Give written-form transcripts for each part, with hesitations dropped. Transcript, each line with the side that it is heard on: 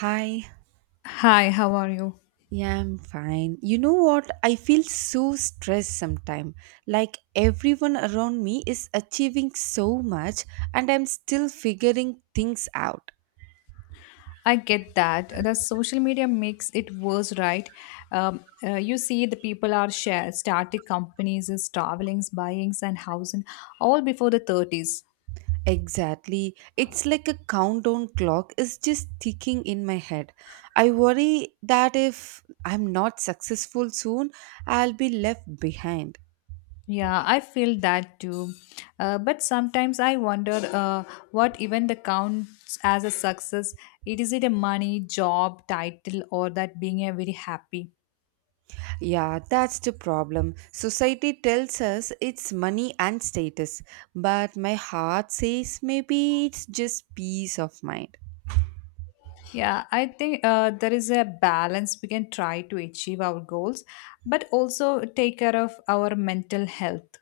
right: Hi,
left: Hi, how are you?
right: yeah, I'm fine. You know what? I feel so stressed sometimes. Like everyone around me is achieving so much and I'm still figuring things out.
left: I get that. The social media makes it worse, right? You see, the people are share starting companies, is traveling, buyings, and housing all before the 30s.
right: Exactly. It's like a countdown clock is just ticking in my head. I worry that if I'm not successful soon, I'll be left behind.
left: Yeah, I feel that too. But sometimes I wonder what even the counts as a success. It is it a money, job, title, or that being a very happy?
right: Yeah, that's the problem. Society tells us it's money and status, but my heart says maybe it's just peace of mind.
left: Yeah, I think there is a balance we can try to achieve our goals, but also take care of our mental health.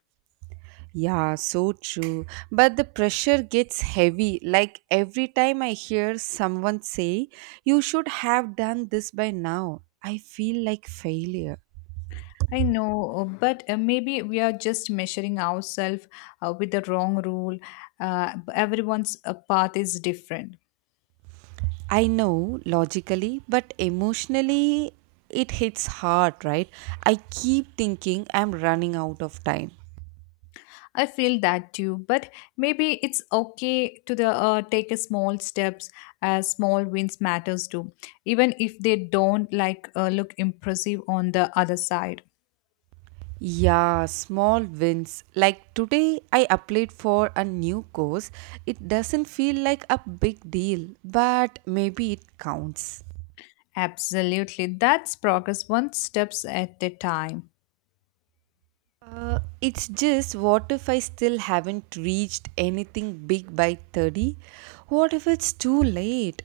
right: Yeah, so true. But the pressure gets heavy. Like every time I hear someone say, you should have done this by now, I feel like failure.
left: I know, but maybe we are just measuring ourselves with the wrong rule. Everyone's path is different.
right: I know logically, but emotionally, it hits hard, right? I keep thinking I'm running out of time.
left: I feel that too, but maybe it's okay to the take a small steps. Small wins matters too, even if they don't like look impressive on the other side.
right: Yeah, small wins. Like today, I applied for a new course. It doesn't feel like a big deal, but maybe it counts.
left: Absolutely. That's progress one steps at a time.
right: It's just what if I still haven't reached anything big by 30? What if it's too late?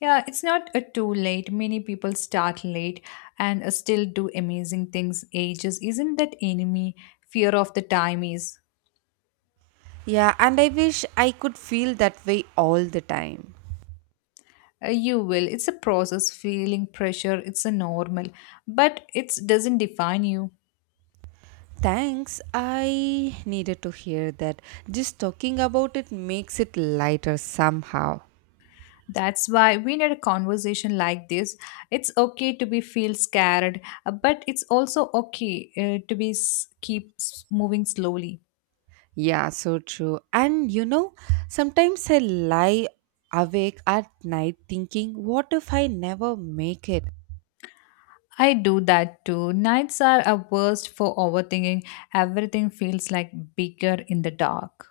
left: Yeah, it's not a too late. Many people start late and still do amazing things. Ages isn't that enemy. Fear of the time is.
right: Yeah, and I wish I could feel that way all the time.
left: You will. It's a process. Feeling pressure, it's a normal. But it doesn't define you.
right: Thanks, I needed to hear that. Just talking about it makes it lighter somehow.
left: That's why we need a conversation like this. It's okay to be feel scared, but it's also okay to be s- keep s- moving slowly.
right: Yeah, so true. And you know, sometimes I lie awake at night thinking, what if I never make it?
left: I do that too. Nights are a worst for overthinking. Everything feels like bigger in the dark.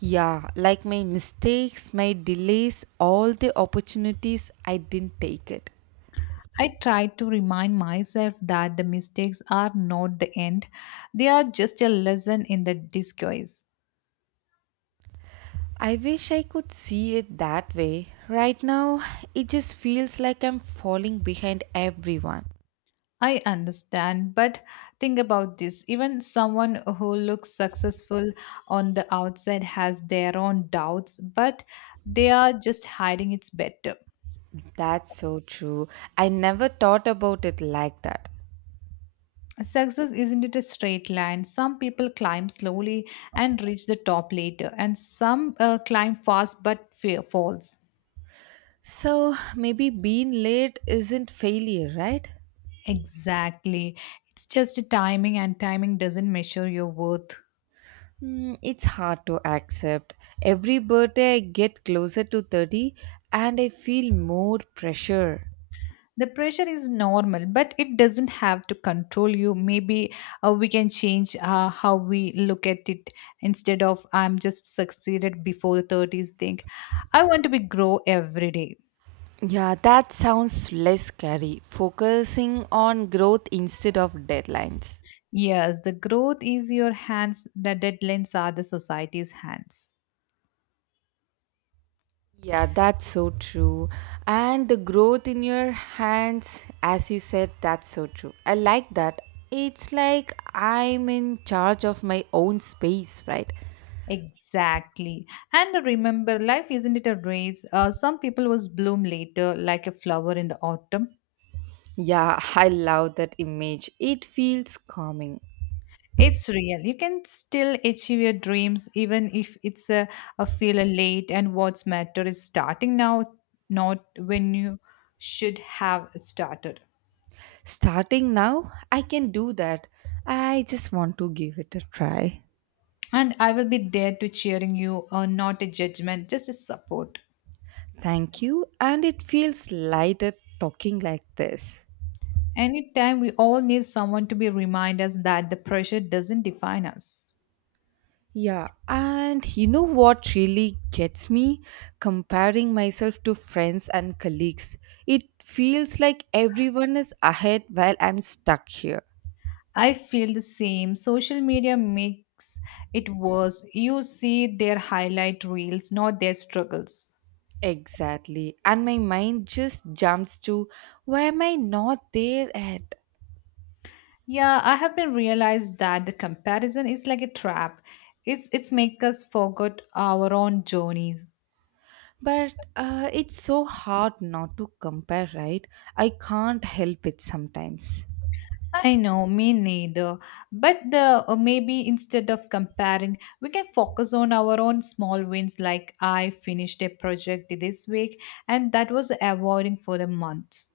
right: Yeah, like my mistakes, my delays, all the opportunities I didn't take it.
left: I try to remind myself that the mistakes are not the end. They are just a lesson in the disguise.
right: I wish I could see it that way. Right now, it just feels like I'm falling behind everyone.
left: I understand, but think about this. Even someone who looks successful on the outside has their own doubts, but they are just hiding it's better.
right: That's so true. I never thought about it like that.
left: Success isn't it a straight line? Some people climb slowly and reach the top later, and some climb fast but fear falls.
right: So maybe being late isn't failure, right?
left: Exactly. It's just a timing, and timing doesn't measure your worth.
right: Mm, it's hard to accept. Every birthday I get closer to 30 and I feel more pressure.
left: The pressure is normal, but it doesn't have to control you. Maybe we can change how we look at it instead of I'm just succeeded before the 30s. Think I want to be grow every day.
right: Yeah, that sounds less scary, focusing on growth instead of deadlines.
left: Yes, the growth is your hands, the deadlines are the society's hands.
right: Yeah, that's so true. And the growth in your hands, as you said, that's so true. I like that. It's like I'm in charge of my own space, right?
left: Exactly. And remember, life isn't it a race? Some people was bloom later like a flower in the autumn.
right: Yeah, I love that image. It feels calming.
left: It's real. You can still achieve your dreams even if it's a feel late and what's matter is starting now, not when you should have started.
right: Starting now, I can do that. I just want to give it a try.
left: And I will be there to cheering you, not a judgment, just a support.
right: Thank you, and it feels lighter talking like this.
left: Anytime we all need someone to be remind us that the pressure doesn't define us.
right: Yeah, and you know what really gets me? Comparing myself to friends and colleagues. It feels like everyone is ahead while I'm stuck here.
left: I feel the same. Social media makes it worse. You see their highlight reels, not their struggles.
right: Exactly, and my mind just jumps to why am I not there at?
left: Yeah, I have been realized that the comparison is like a trap. It's make us forget our own journeys.
right: But it's so hard not to compare, right? I can't help it sometimes.
left: I know, me neither. But the maybe instead of comparing, we can focus on our own small wins. Like I finished a project this week, and that was awarding for the month.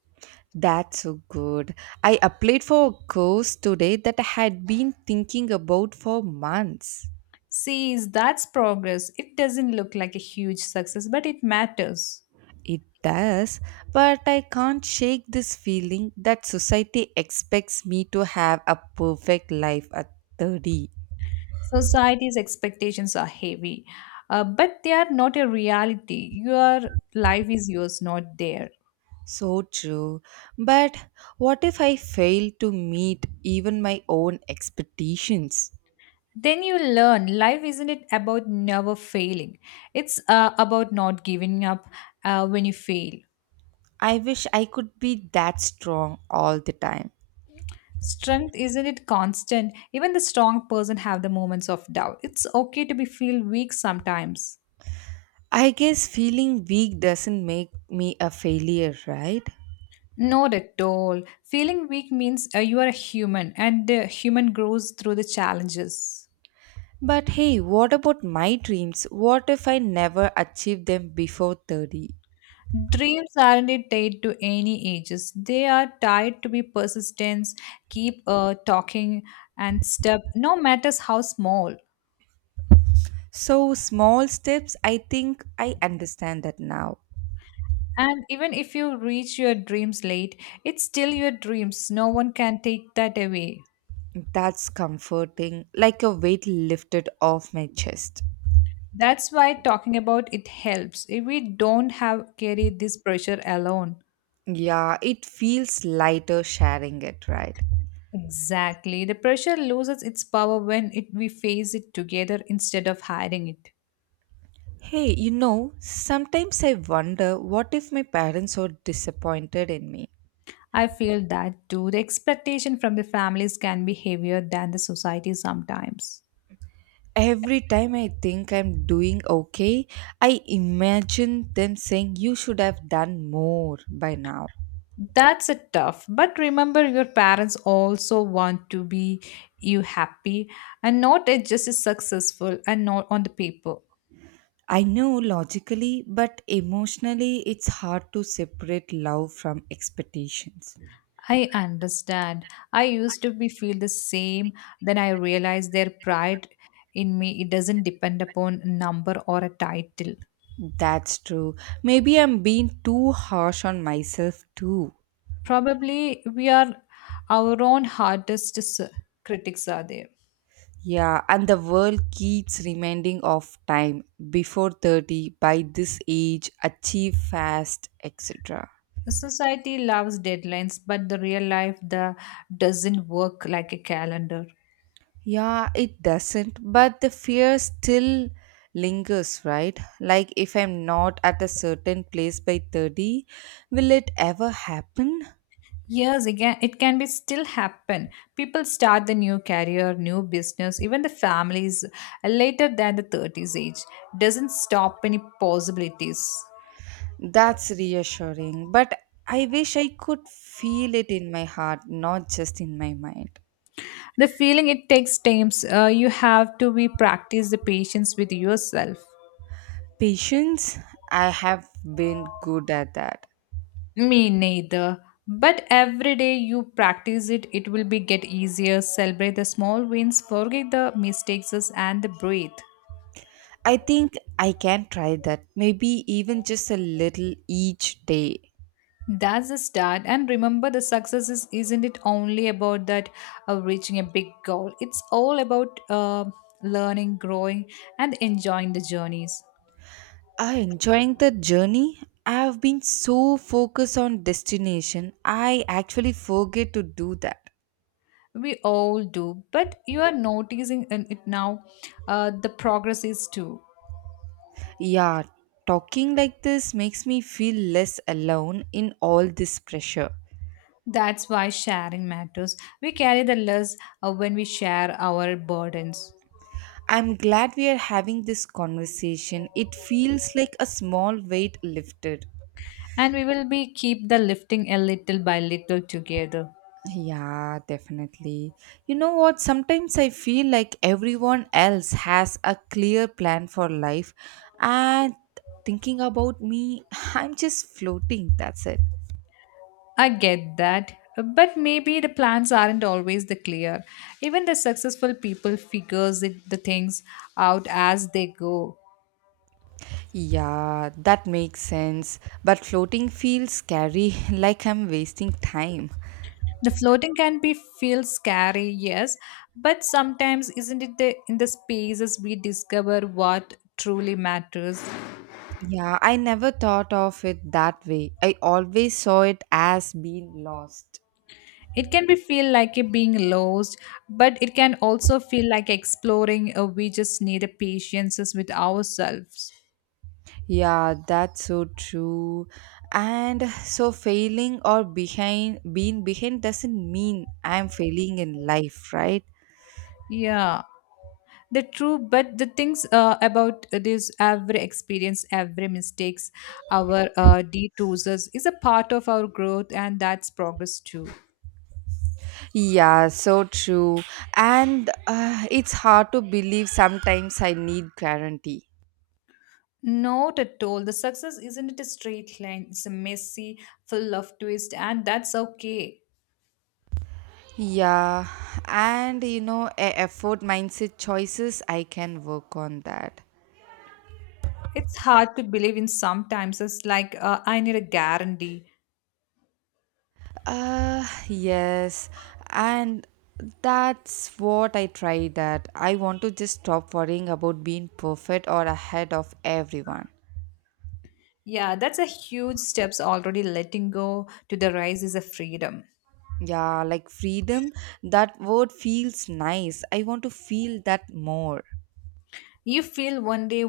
right: That's so good. I applied for a course today that I had been thinking about for months.
left: See, that's progress. It doesn't look like a huge success, but it matters.
right: It does, but I can't shake this feeling that society expects me to have a perfect life at 30.
left: Society's expectations are heavy, but they are not a reality. Your life is yours, not theirs.
right: So true. But what if I fail to meet even my own expectations?
left: Then you learn life isn't it about never failing, it's about not giving up when you fail.
right: I wish I could be that strong all the time.
left: Strength isn't it constant, even the strong person have the moments of doubt, it's okay to be feel weak sometimes.
right: I guess feeling weak doesn't make me a failure, right?
left: Not at all, feeling weak means you are a human and the human grows through the challenges.
right: But hey, what about my dreams? What if I never achieve them before 30?
left: Dreams aren't it tied to any ages, they are tied to be persistence. Keep talking and step no matters how small.
right: So, small steps, I think I understand that now.
left: And even if you reach your dreams late, it's still your dreams. No one can take that away.
right: That's comforting, like a weight lifted off my chest.
left: That's why talking about it helps. If we don't have carry this pressure alone.
right: Yeah, it feels lighter sharing it, right?
left: Exactly. The pressure loses its power when it, we face it together instead of hiding it.
right: Hey, you know, sometimes I wonder what if my parents are disappointed in me.
left: I feel that too. The expectation from the families can be heavier than the society sometimes.
right: Every time I think I'm doing okay, I imagine them saying, you should have done more by now.
left: That's a tough, but remember your parents also want to be you happy and not just as successful and not on the paper.
right: I know logically, but emotionally, it's hard to separate love from expectations.
left: I understand. I used to be feel the same. Then I realized their pride in me. It doesn't depend upon number or a title.
right: That's true. Maybe I'm being too harsh on myself too.
left: Probably we are our own hardest critics are there.
right: Yeah, and the world keeps reminding of time before 30, by this age, achieve fast, etc.
left: Society loves deadlines, but the real life the doesn't work like a calendar.
right: Yeah, it doesn't, but the fear still lingers, right? Like, if I'm not at a certain place by 30, will it ever happen?
left: Years again, it can be still happen. People start the new career, new business, even the families later than the 30s age. Doesn't stop any possibilities.
right: That's reassuring, but I wish I could feel it in my heart, not just in my mind.
left: The feeling it takes times. You have to be practice the patience with yourself.
right: Patience, I have been good at that.
left: Me neither. But every day you practice it, it will be get easier. Celebrate the small wins, forget the mistakes and the breathe.
right: I think I can try that. Maybe even just a little each day.
left: That's the start. And remember, the success is, isn't it only about that reaching a big goal? It's all about learning, growing, and enjoying the journeys.
right: I enjoying the journey. I have been so focused on destination. I actually forget to do that.
left: We all do, but you are noticing in it now. The progress is too.
right: Yeah, talking like this makes me feel less alone in all this pressure.
left: That's why sharing matters. We carry the less when we share our burdens,
right: I'm glad we are having this conversation. It feels like a small weight lifted.
left: and we will be keep the lifting a little by little together.
right: Yeah, definitely. You know what? Sometimes I feel like everyone else has a clear plan for life, and thinking about me, I'm just floating. That's it.
left: I get that. But maybe the plans aren't always the clear. Even the successful people figures it, the things out as they go.
right: Yeah, that makes sense. But floating feels scary, like I'm wasting time.
left: The floating can be feel scary, yes, but sometimes isn't it the in the spaces we discover what truly matters?
right: Yeah, I never thought of it that way. I always saw it as being lost.
left: It can be feel like it being lost, but it can also feel like exploring. Or we just need a patience with ourselves.
right: Yeah, that's so true. And so failing or behind being behind doesn't mean I'm failing in life, right?
left: Yeah. The true but the things about this, every experience, every mistakes, our detours is a part of our growth and that's progress too.
right: Yeah, so true. And it's hard to believe sometimes I need guarantee.
left: Not at all, the success isn't a straight line, it's a messy full of twist and that's okay.
right: Yeah, and you know, a effort mindset choices I can work on that.
left: It's hard to believe in sometimes, it's like I need a guarantee.
right: Yes, and that's what I try that. I want to just stop worrying about being perfect or ahead of everyone.
left: Yeah, that's a huge steps already, letting go to the rise is a freedom.
right: Yeah, like freedom, that word feels nice. I want to feel that more.
left: You feel one day.